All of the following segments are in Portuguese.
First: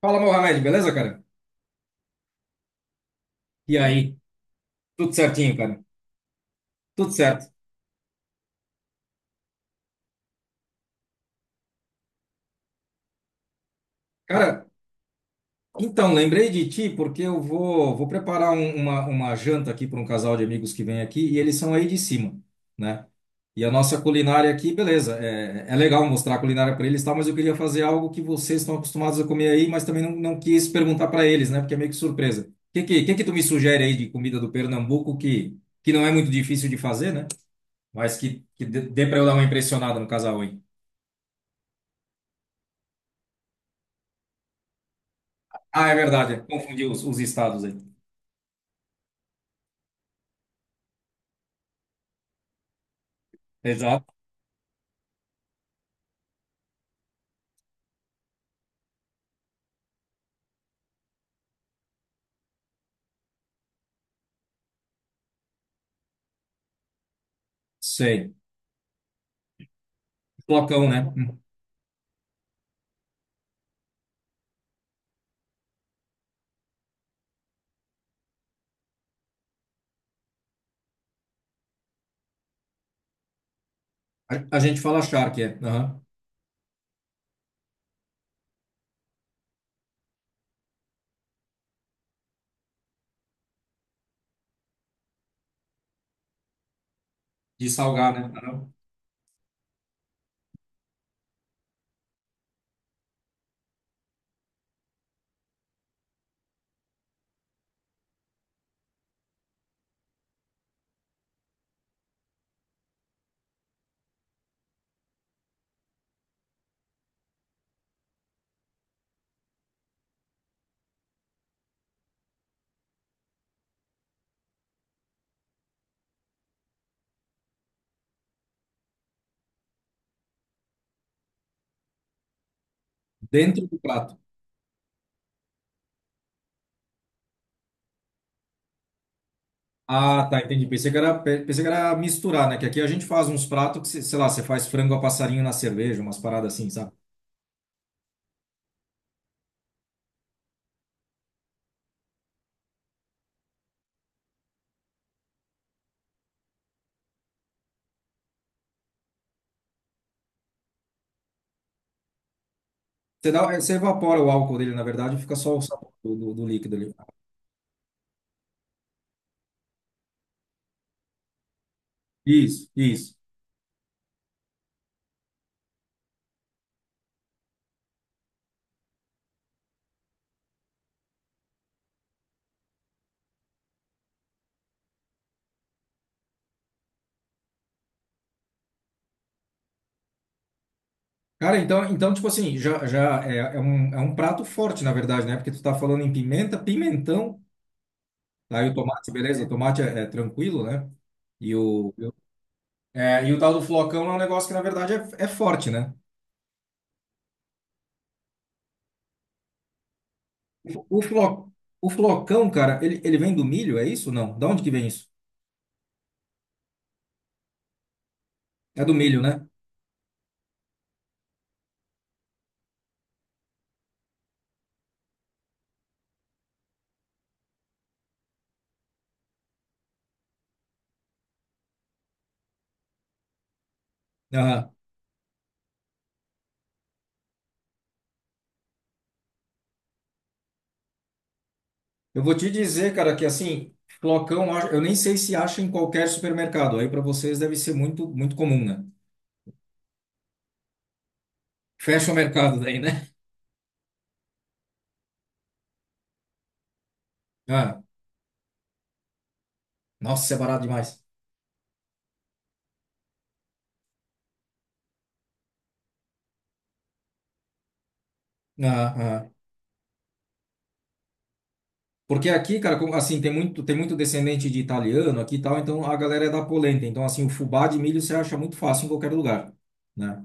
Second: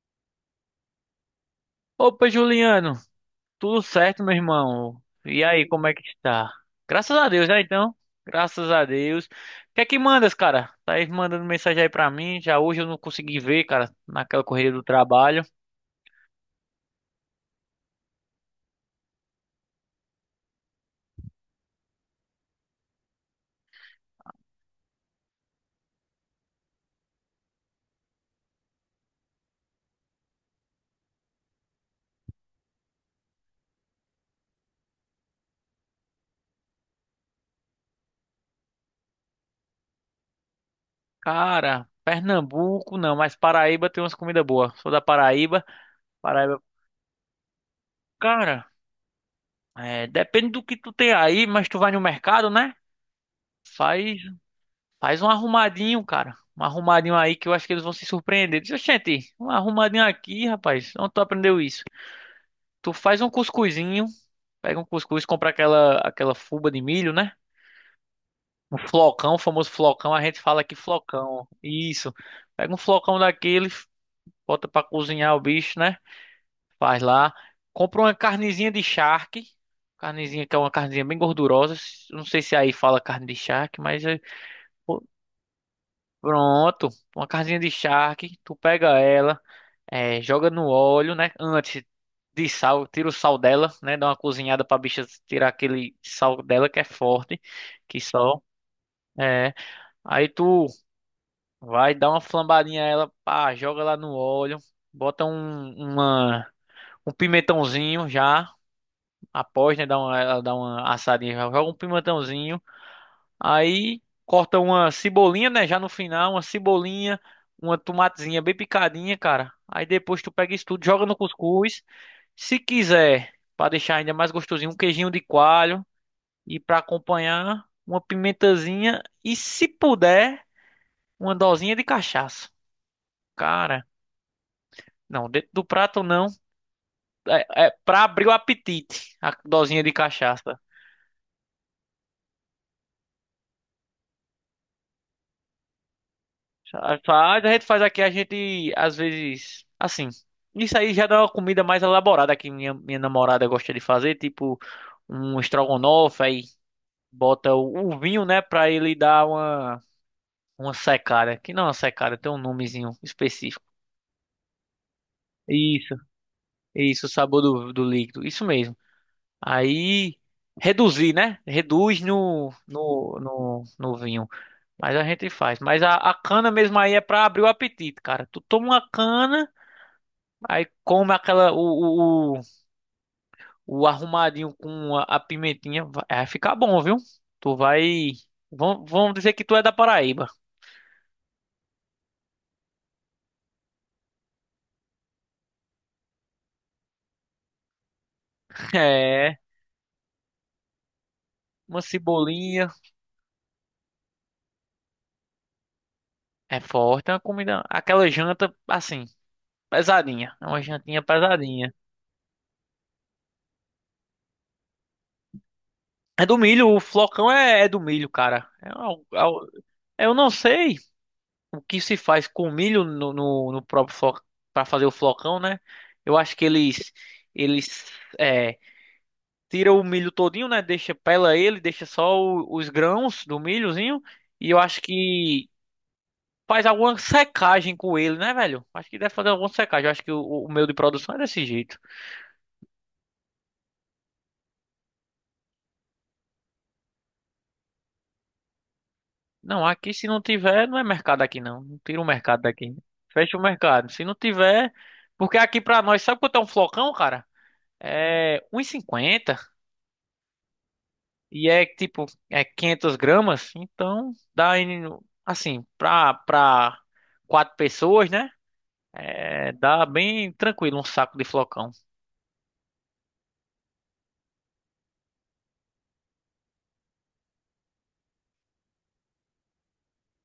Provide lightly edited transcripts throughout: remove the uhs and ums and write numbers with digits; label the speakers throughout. Speaker 1: Fala, Mohamed, beleza, cara?
Speaker 2: Opa, Juliano,
Speaker 1: E
Speaker 2: tudo
Speaker 1: aí?
Speaker 2: certo, meu irmão?
Speaker 1: Tudo
Speaker 2: E
Speaker 1: certinho,
Speaker 2: aí,
Speaker 1: cara?
Speaker 2: como é que está?
Speaker 1: Tudo
Speaker 2: Graças a
Speaker 1: certo.
Speaker 2: Deus, né, então? Graças a Deus. O que é que mandas, cara? Tá aí mandando mensagem aí pra mim. Já hoje eu não consegui ver, cara, naquela
Speaker 1: Cara,
Speaker 2: correria do trabalho.
Speaker 1: então, lembrei de ti porque eu vou preparar uma janta aqui para um casal de amigos que vem aqui e eles são aí de cima, né? E a nossa culinária aqui, beleza, é legal mostrar a culinária para eles, e tal, mas eu queria fazer algo que vocês estão acostumados a comer aí, mas também não quis perguntar para eles, né? Porque é meio que surpresa. O que que tu me sugere aí de comida do Pernambuco que não é muito difícil de fazer, né? Mas que dê para eu dar uma impressionada no casal, hein?
Speaker 2: Cara, Pernambuco não, mas Paraíba tem umas comidas boas. Sou da Paraíba.
Speaker 1: Ah, é verdade.
Speaker 2: Paraíba,
Speaker 1: Confundi os estados aí.
Speaker 2: cara, é, depende do que tu tem aí, mas tu vai no mercado, né?
Speaker 1: Exato.
Speaker 2: Faz Faz um arrumadinho, cara. Um arrumadinho aí que eu acho que eles vão se surpreender. Diz, gente, um arrumadinho aqui, rapaz. Onde tu aprendeu isso? Tu faz um cuscuzinho, pega um cuscuz, compra aquela fuba de milho, né?
Speaker 1: Sei.
Speaker 2: Um flocão, o famoso flocão. A gente fala aqui
Speaker 1: Flocão, né? Hum.
Speaker 2: flocão. Isso. Pega um flocão daquele, bota pra cozinhar o bicho, né? Faz lá. Compra uma carnezinha de charque. Carnezinha que é uma carnezinha bem gordurosa. Não sei se aí fala carne de charque, mas
Speaker 1: A gente fala charque, é. Aham.
Speaker 2: pronto. Uma carnezinha de charque. Tu pega ela. É, joga no óleo, né? Antes de sal, tira o sal dela, né? Dá uma cozinhada pra bicha tirar aquele sal dela que é forte,
Speaker 1: De
Speaker 2: que
Speaker 1: salgar, né?
Speaker 2: sal.
Speaker 1: Aham.
Speaker 2: É. Aí tu vai dar uma flambadinha a ela, pá, joga lá no óleo, bota um pimentãozinho já, após, né? Ela dá uma assadinha, já joga um pimentãozinho. Aí corta uma cebolinha, né? Já no final, uma cebolinha, uma tomatezinha bem picadinha, cara. Aí depois tu pega isso tudo, joga no cuscuz. Se quiser, para deixar ainda mais gostosinho, um queijinho de coalho e para acompanhar uma pimentazinha e se puder, uma dosinha de cachaça.
Speaker 1: Dentro do
Speaker 2: Cara,
Speaker 1: prato.
Speaker 2: não, dentro do prato não, é para abrir o apetite, a dosinha de
Speaker 1: Ah, tá,
Speaker 2: cachaça.
Speaker 1: entendi. Pensei que era, pensei que era misturar, né? Que aqui a gente faz uns pratos que, sei lá, você faz frango a passarinho na cerveja, umas paradas assim, sabe?
Speaker 2: A gente faz aqui, a gente às vezes, assim, isso aí já dá uma comida mais elaborada que minha namorada gosta de fazer, tipo um estrogonofe, aí bota o vinho, né, para ele dar uma secada, que não é uma secada, tem um nomezinho
Speaker 1: Você dá,
Speaker 2: específico.
Speaker 1: você evapora o álcool dele, na verdade, e fica só o sabor
Speaker 2: Isso,
Speaker 1: do líquido ali.
Speaker 2: isso, o sabor do líquido, isso mesmo. Aí, reduzir, né? Reduz no,
Speaker 1: Isso, isso.
Speaker 2: no, no, no vinho. Mas a gente faz. Mas a cana mesmo aí é pra abrir o apetite, cara. Tu toma uma cana, aí come aquela, o arrumadinho com a pimentinha, vai ficar bom, viu? Tu vai. Vão dizer que tu é da Paraíba.
Speaker 1: Cara, então tipo assim, já é, é um prato forte, na verdade, né? Porque tu tá falando em pimenta, pimentão, aí o tomate,
Speaker 2: É,
Speaker 1: beleza, o tomate é tranquilo, né? E
Speaker 2: uma
Speaker 1: o, eu-
Speaker 2: cebolinha,
Speaker 1: e o tal do flocão é um negócio que, na verdade, é forte, né?
Speaker 2: é forte, é uma comida. Aquela janta, assim. Pesadinha. É uma
Speaker 1: O,
Speaker 2: jantinha
Speaker 1: flo,
Speaker 2: pesadinha.
Speaker 1: o flocão, cara, ele vem do milho, é isso? Não. Da onde que vem isso?
Speaker 2: É do milho, o flocão é do milho, cara.
Speaker 1: É do milho, né?
Speaker 2: Eu não sei o que se faz com milho no próprio flocão, para fazer o flocão, né? Eu acho que eles é, tiram o milho todinho, né? Deixa, pela ele, deixa só os grãos do milhozinho. E eu
Speaker 1: Aham.
Speaker 2: acho que faz alguma secagem com ele, né, velho? Acho que deve fazer alguma secagem. Eu acho que o meu de produção é desse jeito.
Speaker 1: Eu vou te dizer, cara, que assim, flocão, eu nem sei se acha em qualquer supermercado. Aí para vocês deve ser muito, muito comum, né?
Speaker 2: Não, aqui se não tiver, não é mercado aqui não. Não tira o
Speaker 1: Fecha o
Speaker 2: mercado
Speaker 1: mercado
Speaker 2: daqui.
Speaker 1: daí, né?
Speaker 2: Fecha o mercado. Se não tiver, porque aqui pra nós, sabe quanto é um flocão, cara?
Speaker 1: Ah,
Speaker 2: É 1,50 e cinquenta
Speaker 1: nossa, é barato demais.
Speaker 2: e é tipo, é 500 gramas, então dá aí assim, pra quatro pessoas, né?
Speaker 1: Ah, ah.
Speaker 2: É, dá bem tranquilo um saco de flocão.
Speaker 1: Porque aqui, cara, como, assim, tem muito descendente de italiano aqui e tal, então a galera é da polenta. Então, assim, o fubá de milho você acha muito fácil em qualquer lugar, né?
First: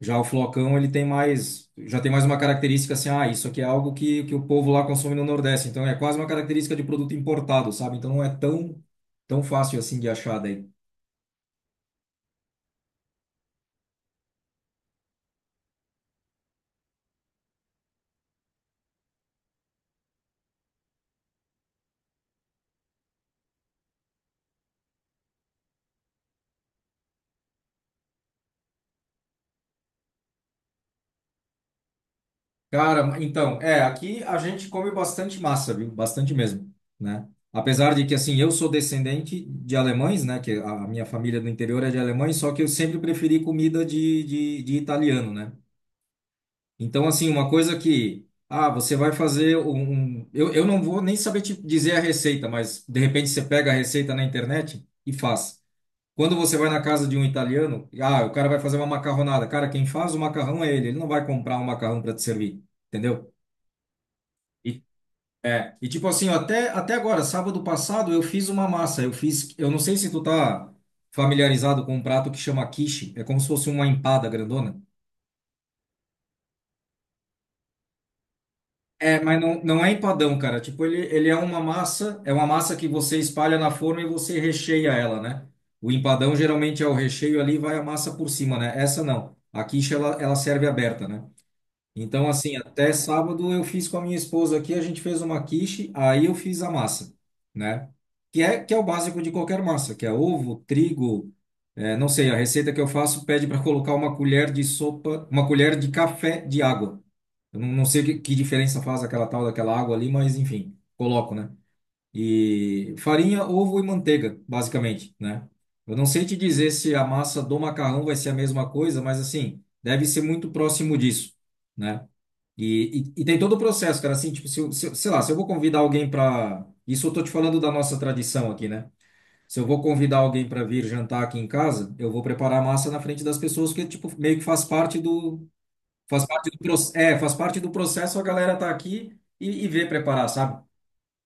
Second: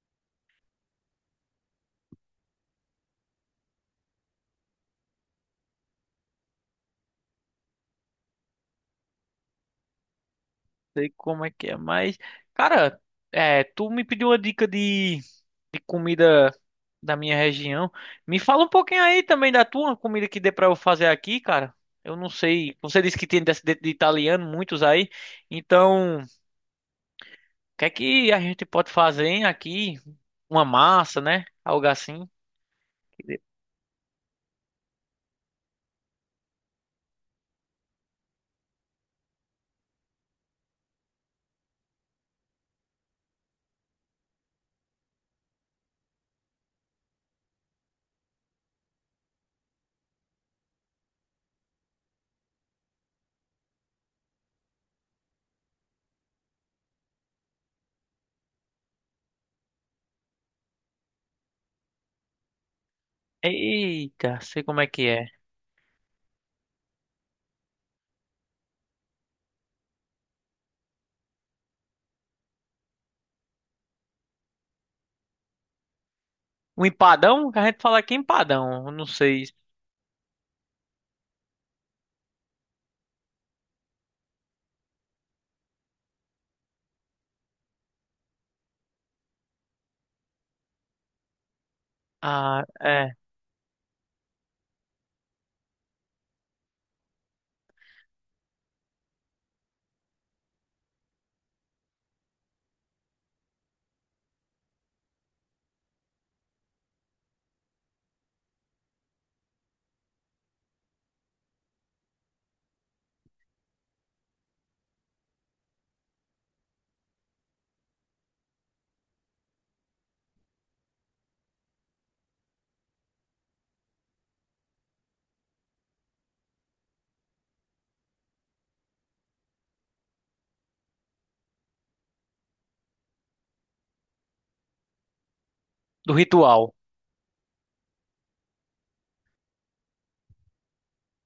Speaker 1: Já o flocão, já tem mais uma característica assim, ah, isso aqui é algo que o povo lá consome no Nordeste. Então, é quase uma característica de produto importado, sabe? Então, não é tão fácil assim de achar daí.
Speaker 2: Sei como é que é, mas, cara, é, tu me pediu uma dica de comida da minha região. Me fala um pouquinho aí também da tua comida que dê pra eu fazer aqui, cara. Eu não sei, você disse que tem descendente de italiano, muitos aí. Então, o que é que a gente pode fazer hein, aqui? Uma massa, né? Algo assim.
Speaker 1: Cara, então, é, aqui a gente come bastante massa, viu? Bastante mesmo, né? Apesar de que, assim, eu sou descendente de alemães, né? Que a minha família do interior é de alemães, só que eu sempre preferi comida de italiano, né? Então, assim, uma coisa que, ah, você vai fazer um... um- eu não vou nem saber te dizer a receita, mas de repente você pega a receita na internet e faz. Quando você vai na casa de um italiano, ah, o cara vai fazer uma macarronada. Cara, quem faz o macarrão é ele, não vai comprar um macarrão para te servir, entendeu?
Speaker 2: Eita, sei como é que é.
Speaker 1: E tipo assim, ó, até agora, sábado passado, eu fiz uma massa. Eu não sei se tu tá familiarizado com um prato que chama quiche. É como se fosse uma empada grandona.
Speaker 2: Um empadão? A gente fala aqui empadão, eu não
Speaker 1: É, mas
Speaker 2: sei.
Speaker 1: não é empadão, cara. Tipo, ele é uma massa que você espalha na forma e você recheia ela, né? O empadão geralmente é o recheio ali, e vai a massa por cima, né? Essa não. A quiche, ela serve aberta, né? Então, assim,
Speaker 2: Ah,
Speaker 1: até
Speaker 2: é,
Speaker 1: sábado eu fiz com a minha esposa aqui, a gente fez uma quiche, aí eu fiz a massa, né? Que é o básico de qualquer massa, que é ovo, trigo, não sei, a receita que eu faço pede para colocar uma colher de sopa, uma colher de café de água. Eu não sei que diferença faz aquela tal daquela água ali, mas enfim, coloco, né? E farinha, ovo e manteiga, basicamente, né? Eu não sei te dizer se a massa do macarrão vai ser a mesma coisa, mas assim, deve ser muito próximo disso, né? E tem todo o processo, cara, assim, tipo, se, eu- se, eu- sei lá, se eu vou convidar alguém para, isso eu tô te falando da nossa tradição aqui, né? Se eu vou convidar alguém para vir jantar aqui em casa, eu vou preparar a massa na frente das pessoas, que tipo, meio que
Speaker 2: do ritual.
Speaker 1: faz parte do processo, a galera tá aqui e vê preparar, sabe?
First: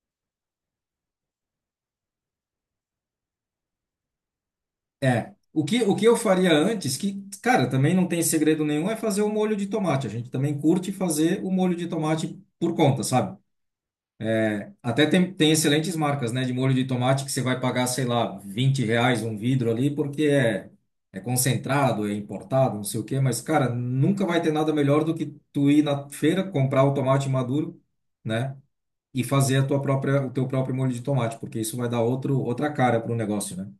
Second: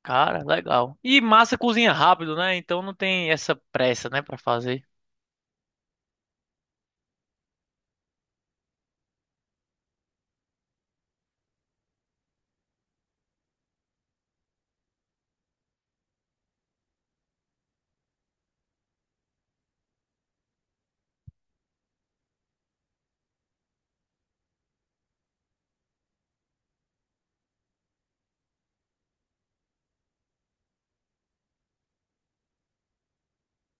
Speaker 2: Cara, legal. E massa cozinha rápido, né? Então não tem essa pressa, né, pra fazer.
Speaker 1: É, o que eu faria antes, que, cara, também não tem segredo nenhum, é fazer o molho de tomate. A gente também curte fazer o molho de tomate por conta, sabe? Até tem excelentes marcas, né, de molho de tomate que você vai pagar, sei lá, R$ 20 um vidro ali, porque é concentrado, é importado, não sei o quê, mas, cara, nunca vai ter nada melhor do que tu ir na feira, comprar o tomate maduro, né, e fazer a tua própria, o teu próprio molho de tomate, porque isso vai dar outro, outra cara para o negócio, né?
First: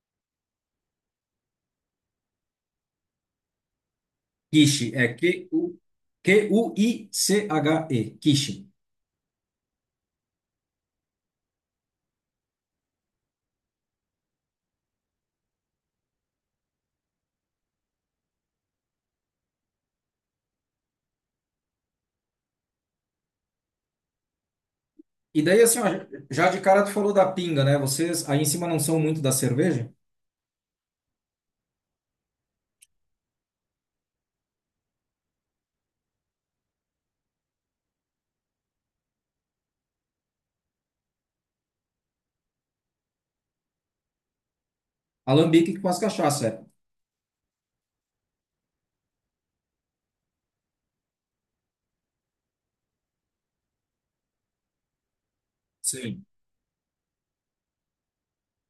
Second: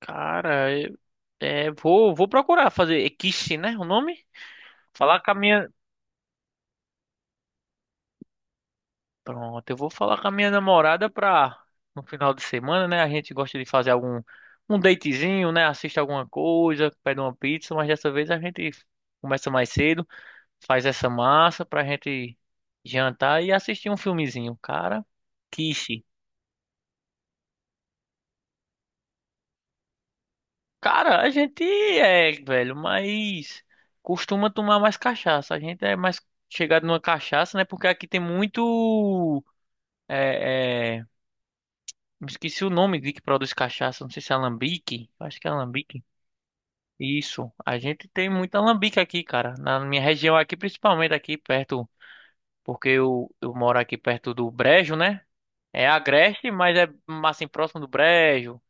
Speaker 2: Cara, é, vou procurar fazer. É quiche, né? O nome?
Speaker 1: Quiche, é
Speaker 2: Falar com a minha.
Speaker 1: Quiche, quiche.
Speaker 2: Pronto, eu vou falar com a minha namorada pra. No final de semana, né? A gente gosta de fazer algum. Um datezinho, né? Assiste alguma coisa, pede uma pizza, mas dessa vez a gente começa mais cedo, faz essa massa pra gente jantar e assistir um filmezinho. Cara,
Speaker 1: E daí, assim, ó,
Speaker 2: quiche.
Speaker 1: já de cara tu falou da pinga, né? Vocês aí em cima não são muito da cerveja?
Speaker 2: Cara, a gente é, velho, mas costuma tomar mais cachaça. A gente é mais chegado numa cachaça, né? Porque aqui tem muito. É, me esqueci o nome de que produz cachaça. Não sei se é alambique. Acho que é
Speaker 1: Alambique com as
Speaker 2: alambique.
Speaker 1: cachaça, é.
Speaker 2: Isso. A gente tem muito alambique aqui, cara. Na minha região aqui, principalmente aqui perto. Porque eu moro aqui perto do Brejo, né? É
Speaker 1: Sim.
Speaker 2: Agreste, mas é assim, próximo do Brejo.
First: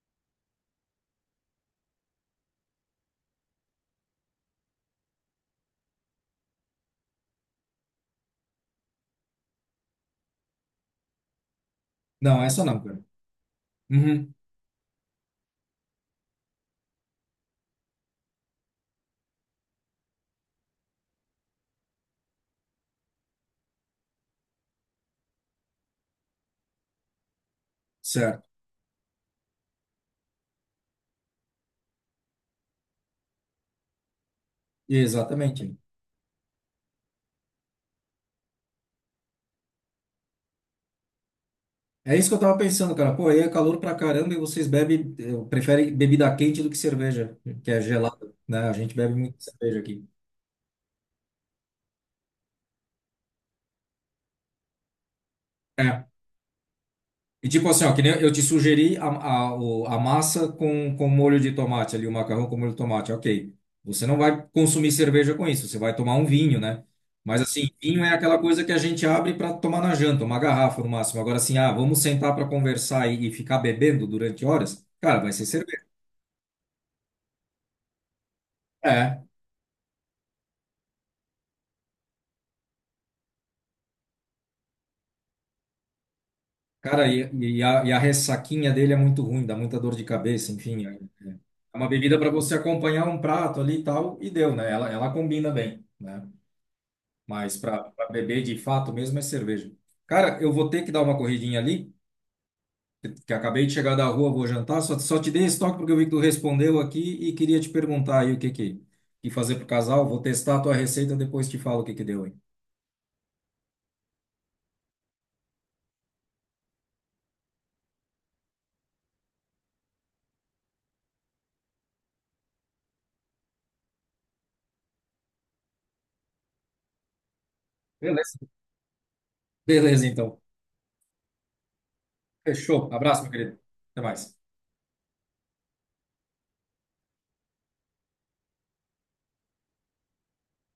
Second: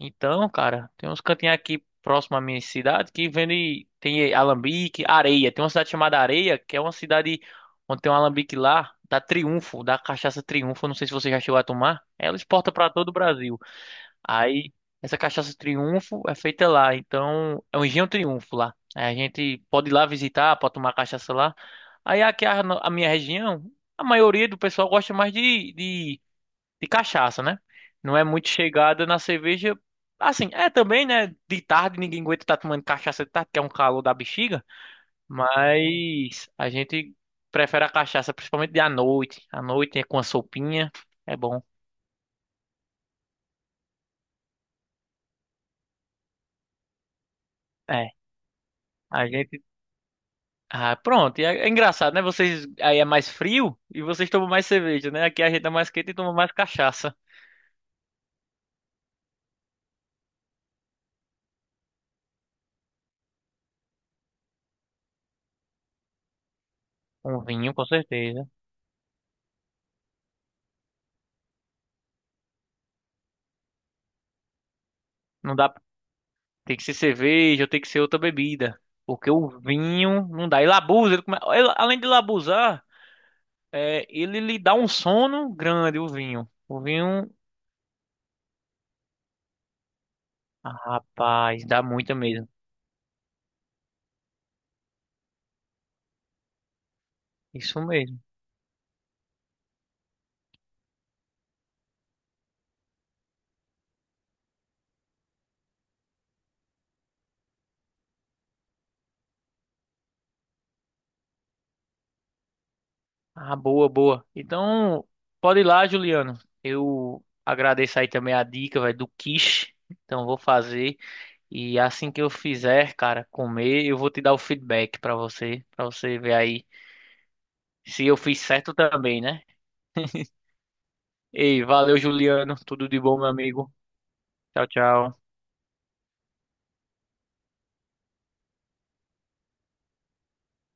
Speaker 2: Então, cara, tem uns cantinhos aqui próximo à minha cidade que vende. Tem alambique, areia. Tem uma cidade chamada Areia, que é uma cidade onde tem um alambique lá, da Triunfo, da cachaça Triunfo. Não sei se você já chegou a tomar. Ela
Speaker 1: Não, essa
Speaker 2: exporta
Speaker 1: não,
Speaker 2: para
Speaker 1: cara.
Speaker 2: todo o Brasil.
Speaker 1: Uhum,
Speaker 2: Aí, essa cachaça Triunfo é feita lá. Então, é um engenho Triunfo lá. Aí a gente pode ir lá visitar, pode tomar cachaça lá. Aí, aqui a minha região, a maioria do pessoal gosta mais de cachaça, né? Não é
Speaker 1: certo.
Speaker 2: muito chegada na cerveja. Assim, é também, né? De tarde ninguém aguenta estar tomando cachaça de tarde, que é um calor da bexiga.
Speaker 1: Exatamente.
Speaker 2: Mas a gente prefere a cachaça, principalmente de à noite. À noite é com a sopinha, é bom.
Speaker 1: É isso que eu tava pensando, cara. Pô, aí é calor pra caramba e vocês bebem, preferem bebida quente do que cerveja, que é
Speaker 2: É,
Speaker 1: gelada, né? A gente bebe
Speaker 2: a
Speaker 1: muito
Speaker 2: gente.
Speaker 1: cerveja aqui.
Speaker 2: Ah, pronto. É engraçado, né? Vocês aí é mais frio e vocês tomam mais cerveja, né? Aqui a gente é mais
Speaker 1: É.
Speaker 2: quente e toma mais cachaça.
Speaker 1: E tipo assim, ó, que nem eu te sugeri a massa com molho de tomate ali, o macarrão com molho de tomate, ok. Você não vai consumir cerveja com isso, você vai tomar um vinho, né? Mas
Speaker 2: Um
Speaker 1: assim,
Speaker 2: vinho, com
Speaker 1: vinho é aquela
Speaker 2: certeza.
Speaker 1: coisa que a gente abre para tomar na janta, uma garrafa no máximo. Agora assim, ah, vamos sentar para conversar e ficar bebendo durante horas? Cara, vai ser
Speaker 2: Não dá.
Speaker 1: cerveja.
Speaker 2: Tem que ser cerveja ou tem que ser outra bebida.
Speaker 1: É,
Speaker 2: Porque o vinho não dá. Ele abusa, além de ele abusar, é, ele lhe dá um sono grande, o vinho. O
Speaker 1: cara, e,
Speaker 2: vinho,
Speaker 1: e a, e a ressaquinha dele é muito ruim, dá muita dor de cabeça,
Speaker 2: ah,
Speaker 1: enfim. É
Speaker 2: rapaz,
Speaker 1: É
Speaker 2: dá
Speaker 1: uma
Speaker 2: muita
Speaker 1: bebida para
Speaker 2: mesmo.
Speaker 1: você acompanhar um prato ali e tal, e deu, né? Ela combina bem, né? Mas
Speaker 2: Isso
Speaker 1: para
Speaker 2: mesmo.
Speaker 1: beber de fato mesmo é cerveja. Cara, eu vou ter que dar uma corridinha ali, que acabei de chegar da rua, vou jantar. Só te dei esse toque porque eu vi que tu respondeu aqui e queria te perguntar aí o que que fazer pro casal. Vou testar a tua receita, depois te falo o que que deu, hein?
Speaker 2: Ah, boa, boa. Então, pode ir lá, Juliano. Eu agradeço aí também a dica, velho, do quiche. Então, vou fazer. E assim que eu fizer, cara, comer, eu vou te dar o feedback pra você ver aí se eu
Speaker 1: Beleza.
Speaker 2: fiz certo também, né?
Speaker 1: Beleza, então.
Speaker 2: Ei, valeu, Juliano. Tudo
Speaker 1: Fechou.
Speaker 2: de bom,
Speaker 1: Abraço,
Speaker 2: meu
Speaker 1: meu querido.
Speaker 2: amigo.
Speaker 1: Até mais.
Speaker 2: Tchau, tchau.